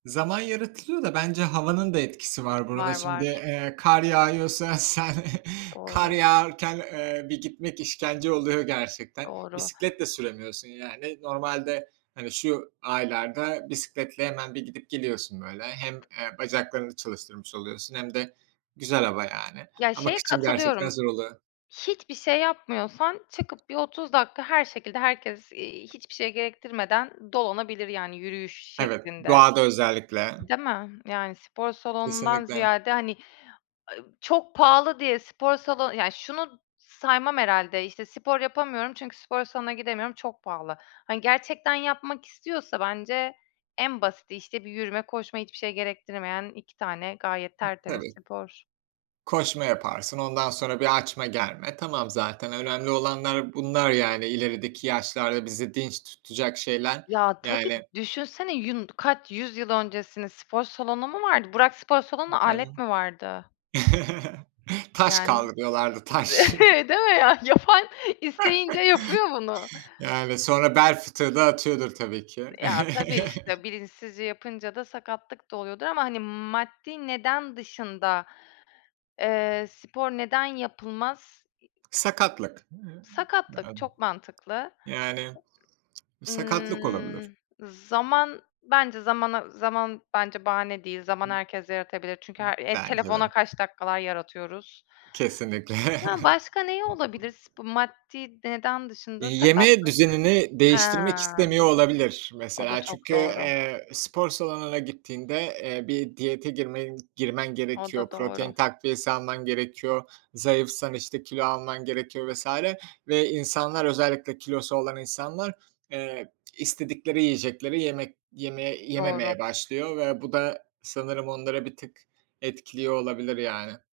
Zaman yaratılıyor da bence havanın da etkisi var burada. Var, Şimdi, var. eee, kar yağıyorsa sen kar Doğru. yağarken, eee, bir gitmek işkence oluyor gerçekten. Doğru. Bisiklet de süremiyorsun yani. Normalde, hani, şu aylarda bisikletle hemen bir gidip geliyorsun böyle. Hem, eee, bacaklarını çalıştırmış oluyorsun hem de güzel hava yani. Ya, Ama şeye kıçın gerçekten katılıyorum: zor oluyor. Hiçbir şey yapmıyorsan çıkıp bir 30 dakika her şekilde herkes, eee, hiçbir şey gerektirmeden dolanabilir, yani, yürüyüş Evet, şeklinde. doğada özellikle. Değil mi? Yani, spor salonundan Kesinlikle. ziyade, hani, ııı, çok pahalı diye spor salonu Ya, şunu saymam herhâlde, işte: "Spor yapamıyorum çünkü spor salonuna gidemiyorum, çok pahalı." Hani, gerçekten yapmak istiyorsa bence en basiti, işte, bir yürüme, koşma, hiçbir şey gerektirmeyen 2 tane gayet I tertemiz tabii. spor. Koşma yaparsın, ondan sonra bir açma germe. Tamam, zaten önemli olanlar bunlar, yani, ilerideki yaşlarda bizi dinç tutacak şeyler. Ya, tabii, Yani düşünsene yun kaç yüzyıl öncesini, spor salonu mu vardı? Bırak spor I salonunu, evet. alet mi vardı? Taş Yani, kaldırıyorlardı, de taş! değil mi ya? Yapan isteyince yapıyor bunu. Yani, sonra bel fıtığı da atıyordur, Iıı, tabii ki. ya, tabii, işte, bilinçsizce yapınca da sakatlık da oluyordur. Ama hani, maddi neden dışında, eee, spor neden yapılmaz? İii Sakatlık. Iıı, Sakatlık, yani. çok mantıklı. Yani, sakatlık olabilir. Imm, zaman. Bence zamana zaman bence bahane değil. Zaman Ib ıb herkes yaratabilir. Çünkü her eee, bence telefona de. kaç dakikalar yaratıyoruz. Kesinlikle. Yani, başka neyi olabilir sp maddi neden Eee, dışında yeme sakatlık. düzenini He, değiştirmek istemiyor olabilir o da mesela. çok Çünkü, doğru. eee, spor salonuna gittiğinde, eee, bir diyete girme girmen O gerekiyor. da Protein doğru. takviyesi alman gerekiyor. Zayıfsan, işte, kilo alman gerekiyor vs. Ve insanlar, özellikle kilosu olan insanlar, eee, istedikleri yiyecekleri yemek yemeye Doğru. yememeye başlıyor ve bu da sanırım onları bir tık etkiliyor olabilir yani.